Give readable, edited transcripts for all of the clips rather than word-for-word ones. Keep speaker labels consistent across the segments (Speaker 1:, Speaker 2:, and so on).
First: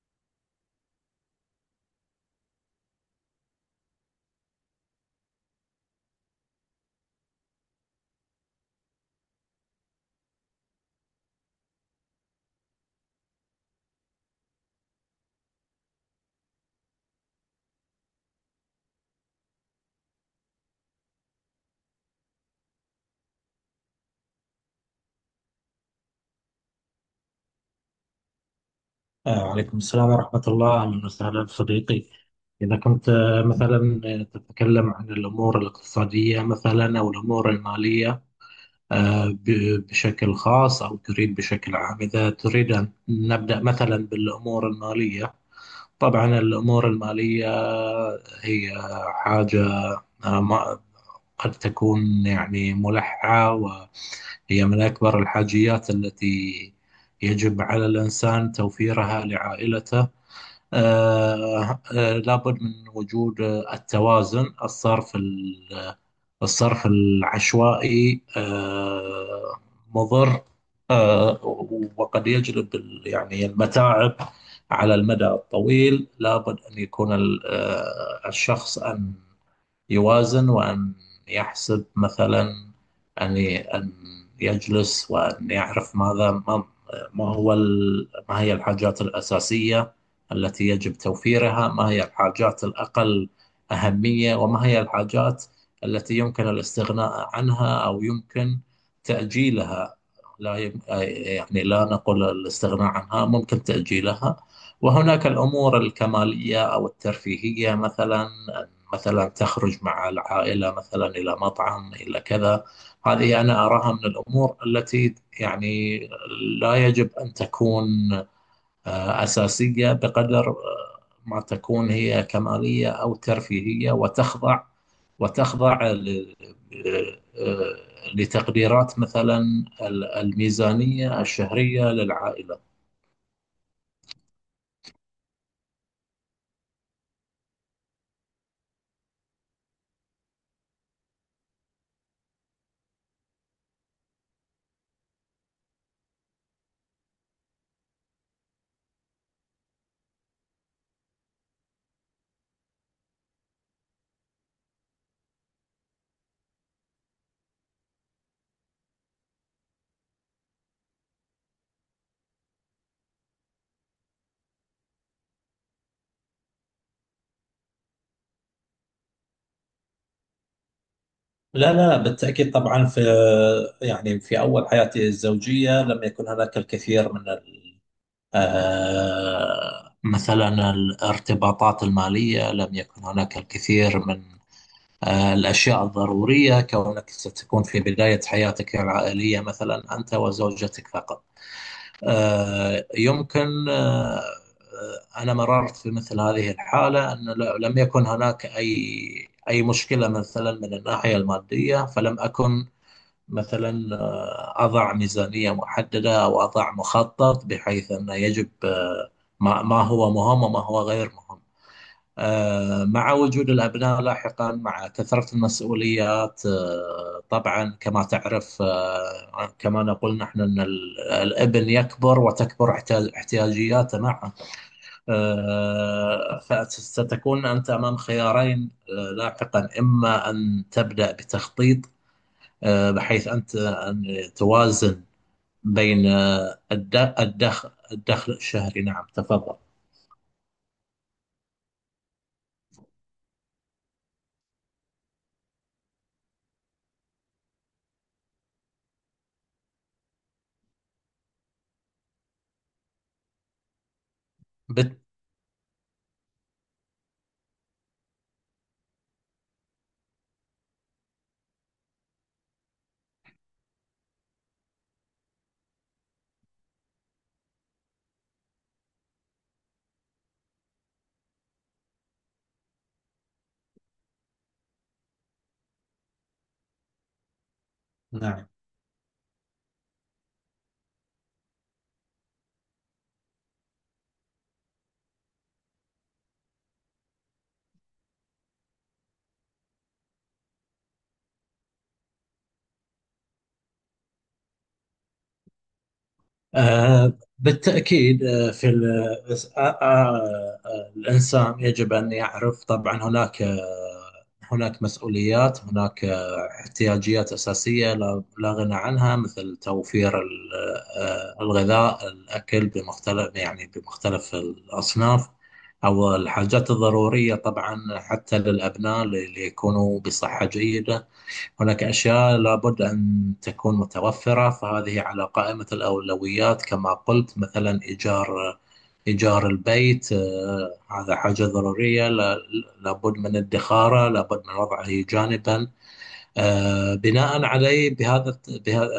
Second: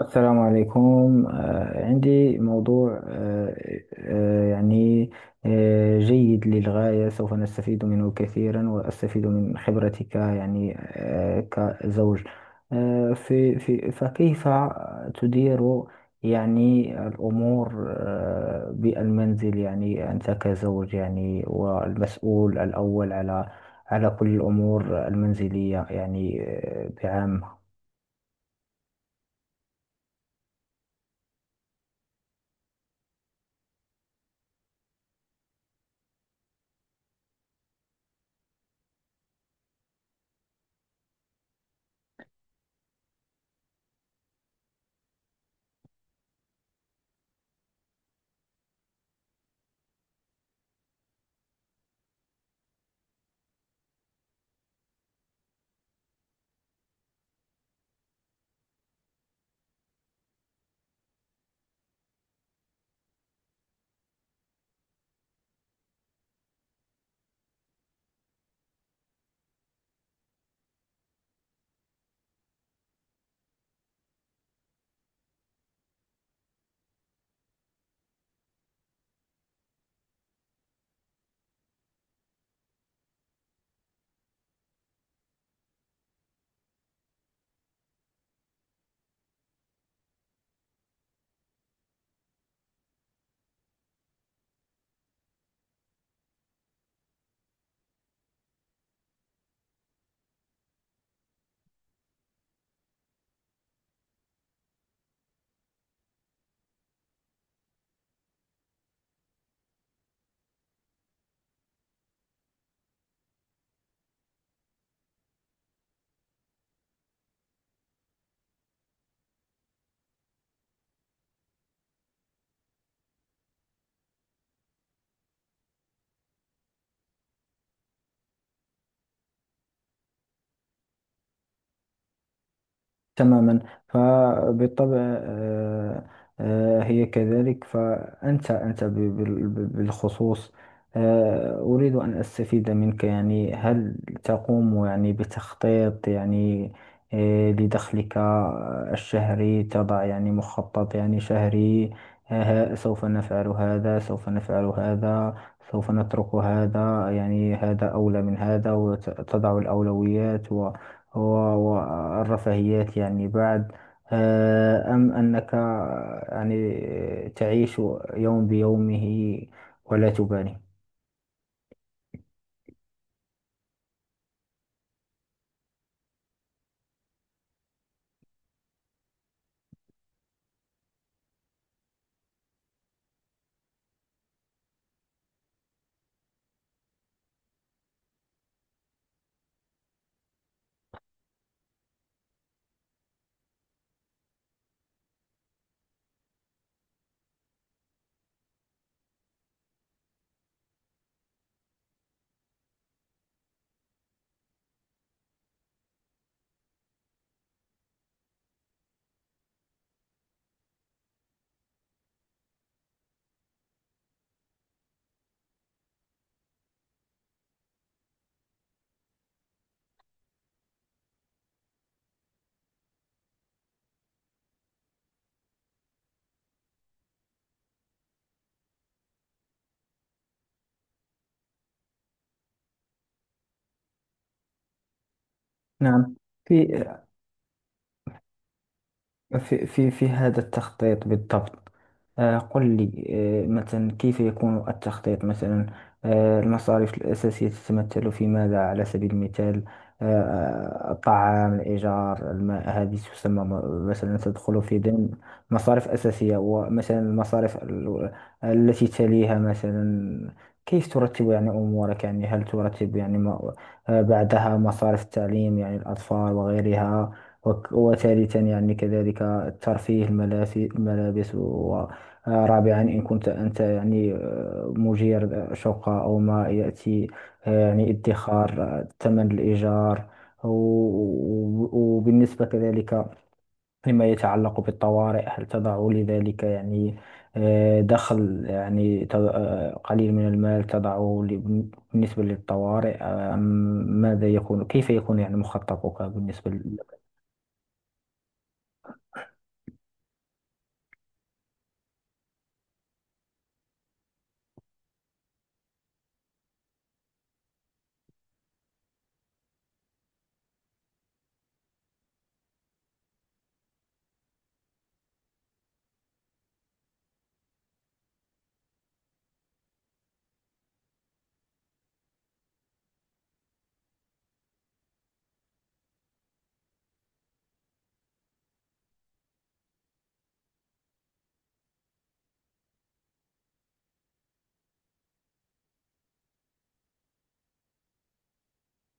Speaker 1: السلام عليكم، عندي موضوع، يعني، جيد للغاية، سوف نستفيد منه كثيرا وأستفيد من خبرتك، يعني، كزوج. في فكيف تدير يعني الأمور، بالمنزل، يعني أنت كزوج، يعني والمسؤول الأول على كل الأمور المنزلية، يعني، بعامة.
Speaker 2: وعليكم السلام ورحمة الله، أهلا وسهلا صديقي. إذا كنت مثلا تتكلم عن الأمور الاقتصادية، مثلا، أو الأمور المالية بشكل خاص، أو تريد بشكل عام. إذا تريد أن نبدأ مثلا بالأمور المالية، طبعا الأمور المالية هي حاجة آه، ما- قد تكون يعني ملحة، وهي من أكبر الحاجيات التي يجب على الإنسان توفيرها لعائلته. لابد من وجود التوازن. الصرف الصرف العشوائي مضر، آه، وقد يجلب يعني المتاعب على المدى الطويل. لابد أن يكون الشخص أن يوازن، وأن يحسب مثلا، أن يجلس وأن يعرف ماذا ما ما هو ال- ما هي الحاجات الأساسية التي يجب توفيرها، ما هي الحاجات الأقل أهمية، وما هي الحاجات التي يمكن الاستغناء عنها أو يمكن تأجيلها. لا يم... يعني لا نقول الاستغناء عنها، ممكن تأجيلها. وهناك الأمور الكمالية أو الترفيهية، مثلا تخرج مع العائلة مثلا إلى مطعم، إلى كذا. هذه أنا أراها من الأمور التي يعني لا يجب أن تكون أساسية بقدر ما تكون هي كمالية أو ترفيهية، وتخضع وتخضع ل- لتقديرات مثلا الميزانية الشهرية للعائلة.
Speaker 1: تماما. فبالطبع، هي كذلك. فأنت بالخصوص. أريد أن أستفيد منك، يعني هل تقوم يعني بتخطيط، يعني، لدخلك الشهري؟ تضع يعني مخطط يعني شهري. سوف نفعل هذا، سوف نفعل هذا، سوف نترك هذا، يعني هذا أولى من هذا، وتضع الأولويات هو، والرفاهيات يعني بعد. أم أنك، يعني تعيش يوم بيومه ولا تبالي؟
Speaker 2: لا، لا، بالتأكيد. طبعا، يعني في أول حياتي الزوجية لم يكن هناك الكثير من مثلا الارتباطات المالية، لم يكن هناك الكثير من الأشياء الضرورية، كونك ستكون في بداية حياتك العائلية مثلا أنت وزوجتك فقط. يمكن أنا مررت في مثل هذه الحالة، لم يكن هناك أي مشكلة مثلا من الناحية المادية، فلم أكن مثلا أضع ميزانية محددة أو أضع مخطط بحيث أن يجب ما هو مهم وما هو غير مهم. مع وجود الأبناء لاحقا، مع كثرة المسؤوليات، طبعا كما تعرف، كما نقول نحن، أن الابن يكبر، وتكبر احتياجياته معه. فستكون أنت أمام خيارين لاحقا، إما أن تبدأ بتخطيط بحيث أنت أن توازن بين
Speaker 1: نعم، في
Speaker 2: الدخل، الشهري. نعم، تفضل.
Speaker 1: في هذا التخطيط بالضبط. قل لي، مثلا كيف يكون التخطيط؟ مثلا، المصاريف الأساسية تتمثل في ماذا على سبيل المثال؟ الطعام، الإيجار، الماء، هذه تسمى مثلا تدخل في
Speaker 2: بت-
Speaker 1: ضمن مصاريف أساسية. ومثلا المصاريف التي تليها، مثلا كيف ترتب يعني أمورك، يعني هل ترتب يعني بعدها مصاريف التعليم، يعني الأطفال وغيرها. وثالثا يعني كذلك الترفيه، الملابس، ورابعا إن كنت أنت يعني، مدير شقة أو ما يأتي، يعني
Speaker 2: نعم.
Speaker 1: ادخار، ثمن الإيجار. وبالنسبة كذلك لما يتعلق بالطوارئ، هل تضع لذلك يعني، دخل، يعني قليل من المال تضعه بالنسبة للطوارئ؟ أم ماذا يكون؟ كيف يكون يعني مخططك بالنسبة؟
Speaker 2: آه، بالتأكيد. آه، في ال- آه، آه، آه، الإنسان يجب أن يعرف طبعا. هناك مسؤوليات، هناك احتياجيات أساسية لا غنى عنها، مثل توفير الغذاء، الأكل يعني بمختلف الأصناف، أو الحاجات الضرورية، طبعا حتى للأبناء ليكونوا بصحة جيدة. هناك أشياء لابد أن تكون متوفرة، فهذه على قائمة الأولويات. كما قلت، مثلا إيجار البيت، هذا حاجة ضرورية. لابد من ادخاره، لابد من وضعه جانبا. بناء عليه، بهذا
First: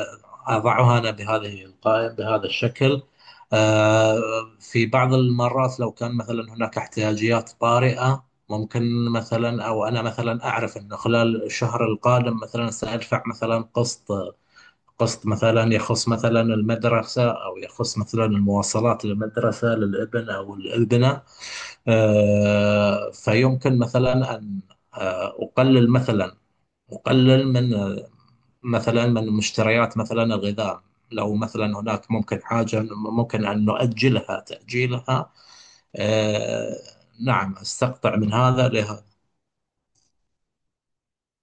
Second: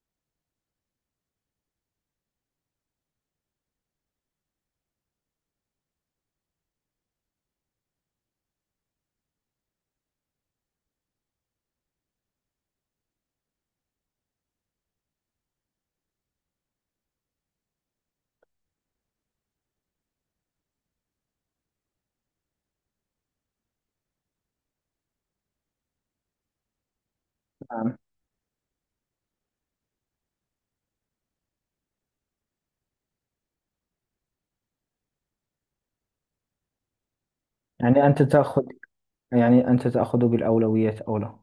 Speaker 2: أضعها أنا، بهذه القائمة بهذا الشكل. آه، في بعض المرات، لو كان مثلا هناك احتياجيات طارئة ممكن، مثلا أو أنا مثلا أعرف أنه خلال الشهر القادم مثلا سأدفع مثلا قسط، مثلا يخص مثلا المدرسة، أو يخص مثلا المواصلات للمدرسة، للابن أو الابنة. فيمكن مثلا أن أقلل مثلا، وقلل
Speaker 1: نعم.
Speaker 2: مثلا من مشتريات مثلا الغذاء، لو مثلا هناك ممكن حاجة ممكن أن تأجيلها. آه نعم،
Speaker 1: يعني
Speaker 2: استقطع
Speaker 1: أنت
Speaker 2: من
Speaker 1: تأخذ
Speaker 2: هذا لهذا.
Speaker 1: يعني أنت تأخذ بالأولويات أولى.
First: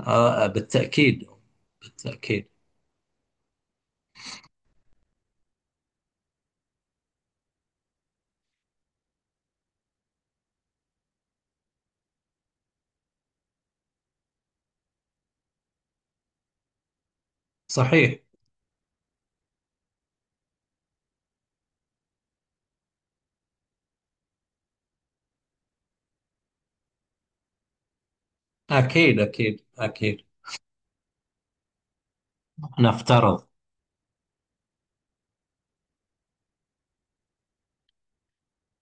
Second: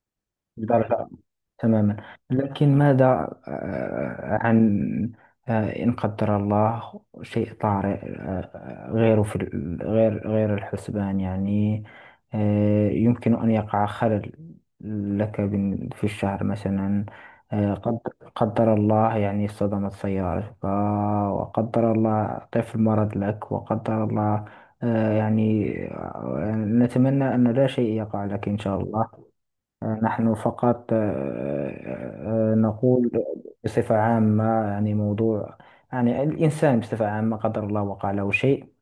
Speaker 1: بالفعل،
Speaker 2: بالتأكيد.
Speaker 1: تماما.
Speaker 2: بالتأكيد.
Speaker 1: لكن ماذا عن، إن قدر الله شيء طارئ، غير في ال- غير الحسبان؟ يعني، يمكن أن يقع خلل لك في الشهر مثلا. آه، قد
Speaker 2: صحيح.
Speaker 1: قدر الله يعني صدمت سيارتك، وقدر الله طفل مرض لك، وقدر الله، يعني، نتمنى أن لا شيء يقع لك، إن شاء
Speaker 2: أكيد،
Speaker 1: الله.
Speaker 2: أكيد، أكيد.
Speaker 1: نحن فقط نقول
Speaker 2: نفترض.
Speaker 1: بصفة عامة، يعني موضوع، يعني الإنسان بصفة عامة قدر الله وقع له شيء،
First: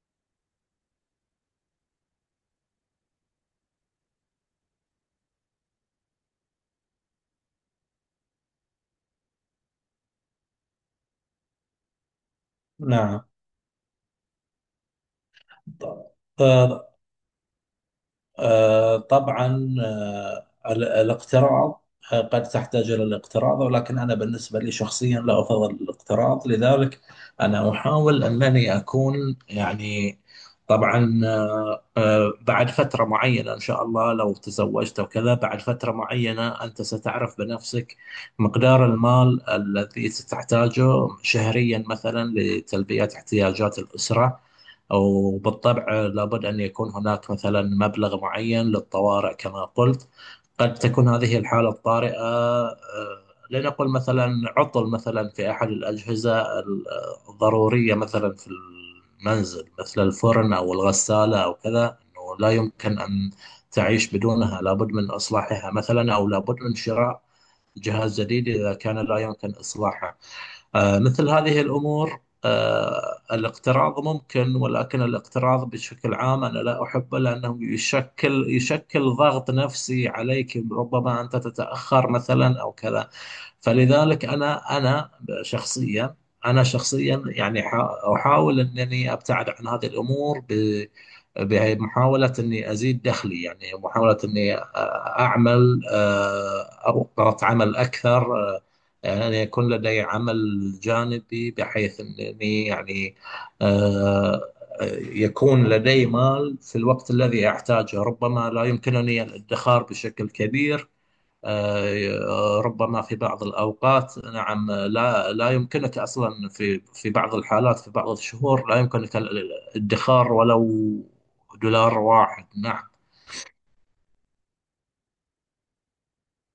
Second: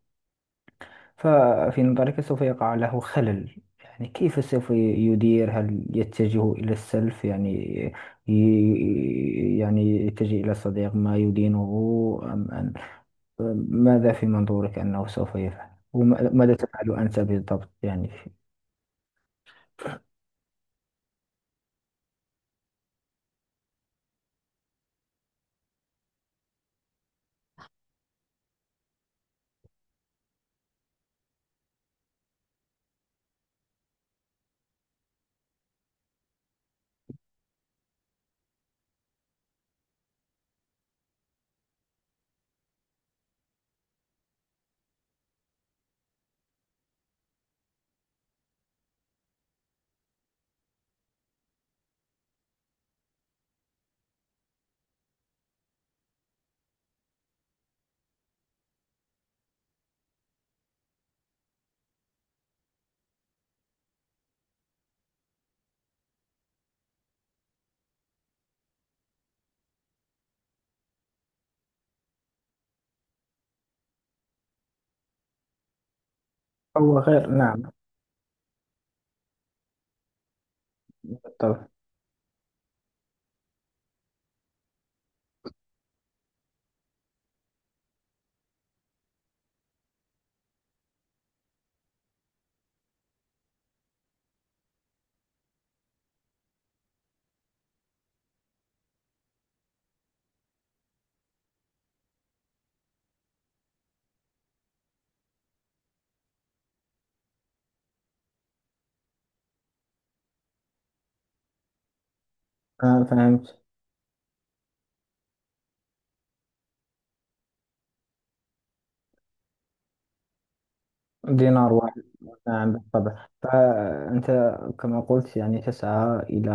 Speaker 1: ففي نظرك سوف يقع له خلل. يعني كيف سوف يدير؟ هل يتجه إلى السلف، يعني يعني يتجه إلى صديق ما يدينه؟ أم أن
Speaker 2: نعم.
Speaker 1: ماذا في منظورك أنه سوف يفعل؟ وماذا تفعل أنت بالضبط يعني؟
Speaker 2: طبعا الاقتراض، قد تحتاج إلى الاقتراض، ولكن أنا بالنسبة لي شخصيا لا أفضل الاقتراض. لذلك أنا أحاول أنني أكون، يعني، طبعا بعد فترة معينة إن شاء الله، لو تزوجت وكذا، بعد فترة معينة أنت ستعرف بنفسك مقدار المال الذي ستحتاجه شهريا مثلا لتلبية احتياجات الأسرة. أو بالطبع لابد أن يكون هناك مثلا مبلغ معين للطوارئ، كما قلت. قد تكون هذه الحالة الطارئة لنقل مثلا عطل مثلا في أحد الأجهزة الضرورية مثلا في المنزل، مثل الفرن أو الغسالة أو كذا، أنه لا يمكن أن تعيش بدونها، لابد من إصلاحها مثلا، أو لابد من شراء جهاز جديد إذا كان لا يمكن إصلاحه. مثل هذه الأمور، الاقتراض ممكن، ولكن الاقتراض بشكل عام أنا لا
Speaker 1: أو
Speaker 2: أحبه،
Speaker 1: غير،
Speaker 2: لأنه
Speaker 1: نعم،
Speaker 2: يشكل ضغط نفسي عليك، ربما أنت
Speaker 1: بالضبط.
Speaker 2: تتأخر مثلا أو كذا. فلذلك أنا شخصيا، يعني أحاول أنني أبتعد عن هذه الأمور بمحاولة أني أزيد دخلي، يعني محاولة أني أعمل أوقات عمل أكثر، يعني يكون لدي عمل جانبي، بحيث أنني يعني آه، يكون لدي مال في الوقت الذي أحتاجه. ربما لا يمكنني الادخار بشكل كبير، ربما في بعض
Speaker 1: فهمت
Speaker 2: الأوقات، نعم، لا يمكنك أصلا، في بعض الحالات، في بعض الشهور، لا يمكنك الادخار ولو
Speaker 1: دينار.
Speaker 2: دولار واحد.
Speaker 1: نعم،
Speaker 2: نعم.
Speaker 1: بالطبع. فأنت كما قلت يعني تسعى إلى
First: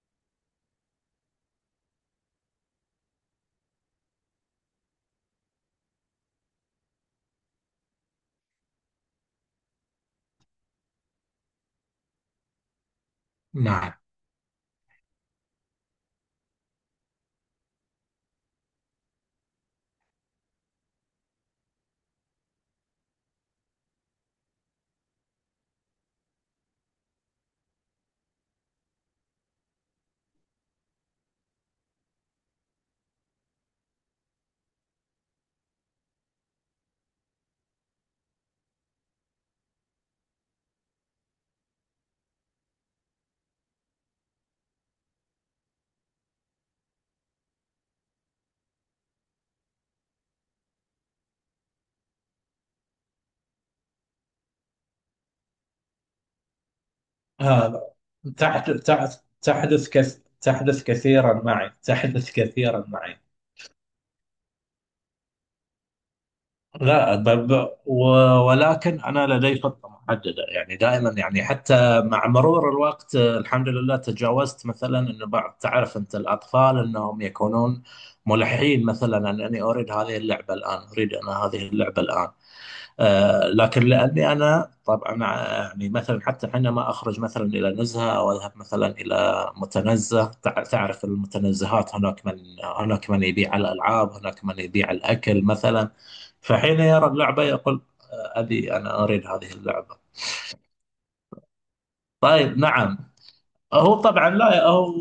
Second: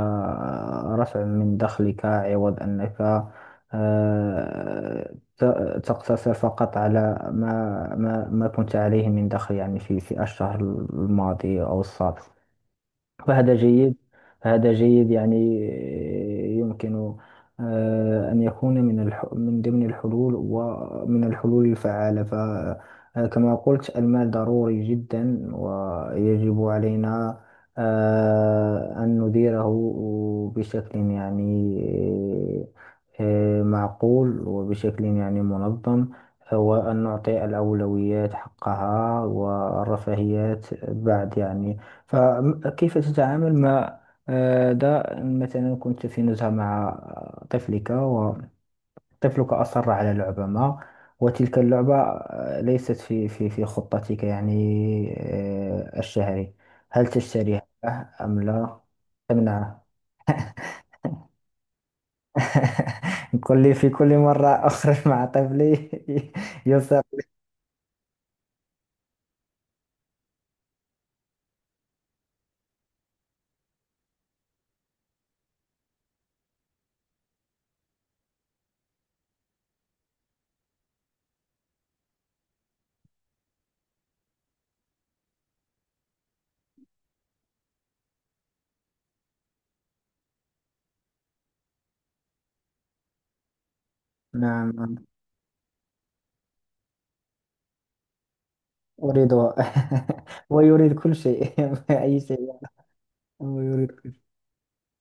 Speaker 1: رفع من دخلك عوض أنك تقتصر فقط على ما كنت عليه من دخل، يعني في الشهر الماضي أو السابق. فهذا
Speaker 2: نعم.
Speaker 1: جيد، فهذا جيد. يعني يمكن، أن يكون من ضمن الحلول ومن الحلول الفعالة. فكما قلت المال ضروري جدا، ويجب علينا، أن نديره بشكل يعني، معقول، وبشكل يعني منظم، وأن نعطي الأولويات حقها، والرفاهيات بعد يعني. فكيف تتعامل مع، ده مثلا كنت في نزهة مع طفلك، وطفلك أصر على لعبة ما، وتلك اللعبة، ليست في خطتك، يعني، الشهري؟ هل تشتريها
Speaker 2: هذا...
Speaker 1: أم لا تمنعه؟
Speaker 2: تحدث كثيرا معي، تحدث كثيرا معي.
Speaker 1: في كل مرة أخرج مع طفلي يصر.
Speaker 2: لا. ولكن أنا لدي خطة محددة، يعني دائما، يعني حتى مع مرور الوقت، الحمد لله، تجاوزت مثلا، أنه بعض... تعرف أنت الأطفال أنهم يكونون ملحين، مثلا: أنني أريد هذه اللعبة الآن، أريد أنا هذه اللعبة الآن. لكن لاني انا طبعا يعني مثلا، حتى حينما اخرج مثلا الى نزهه او اذهب مثلا الى متنزه، تعرف المتنزهات، هناك من يبيع الالعاب، هناك من
Speaker 1: نعم،
Speaker 2: يبيع
Speaker 1: نعم.
Speaker 2: الاكل مثلا. فحين يرى اللعبه يقول: ابي، انا اريد هذه
Speaker 1: أريده.
Speaker 2: اللعبه.
Speaker 1: ويريد كل شيء، أي شيء،
Speaker 2: طيب، نعم.
Speaker 1: ويريد
Speaker 2: هو
Speaker 1: كل شيء.
Speaker 2: طبعا، لا، هو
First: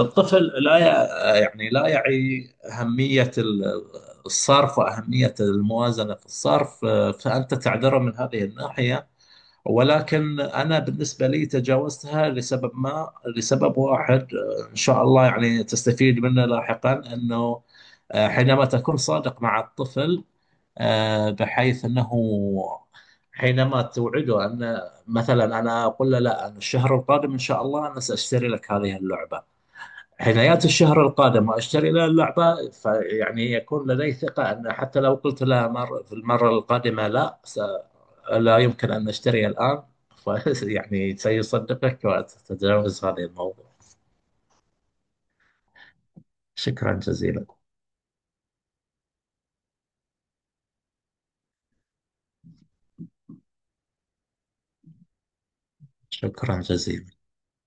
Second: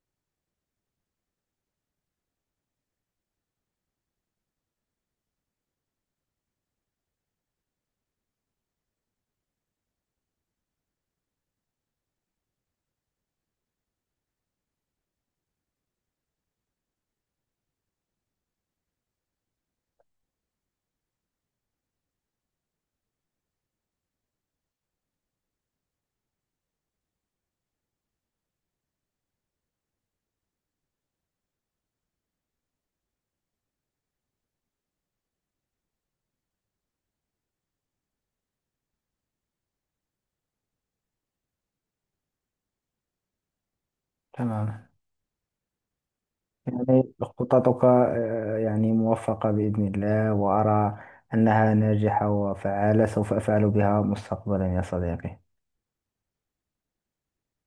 Speaker 2: الطفل لا يعني لا يعي أهمية الصرف، وأهمية الموازنة في الصرف. فأنت تعذره من هذه الناحية، ولكن أنا بالنسبة لي تجاوزتها لسبب ما، لسبب واحد إن شاء الله يعني تستفيد منه لاحقا، أنه حينما تكون صادق مع الطفل، بحيث أنه حينما توعده، أن مثلا أنا أقول له: لا، أنا الشهر القادم إن شاء الله أنا سأشتري لك هذه اللعبة، عنايات الشهر القادم وأشتري لها اللعبة، فيعني يكون لدي ثقة أن حتى لو قلت لها مر في المرة القادمة لا يمكن أن أشتري الآن، يعني سيصدقك، وتتجاوز هذا الموضوع.
Speaker 1: تمام.
Speaker 2: شكرا
Speaker 1: يعني
Speaker 2: جزيلا.
Speaker 1: خططك، يعني موفقة بإذن الله، وأرى أنها ناجحة وفعالة، سوف أفعل بها مستقبلا يا صديقي.
Speaker 2: شكرا جزيلا.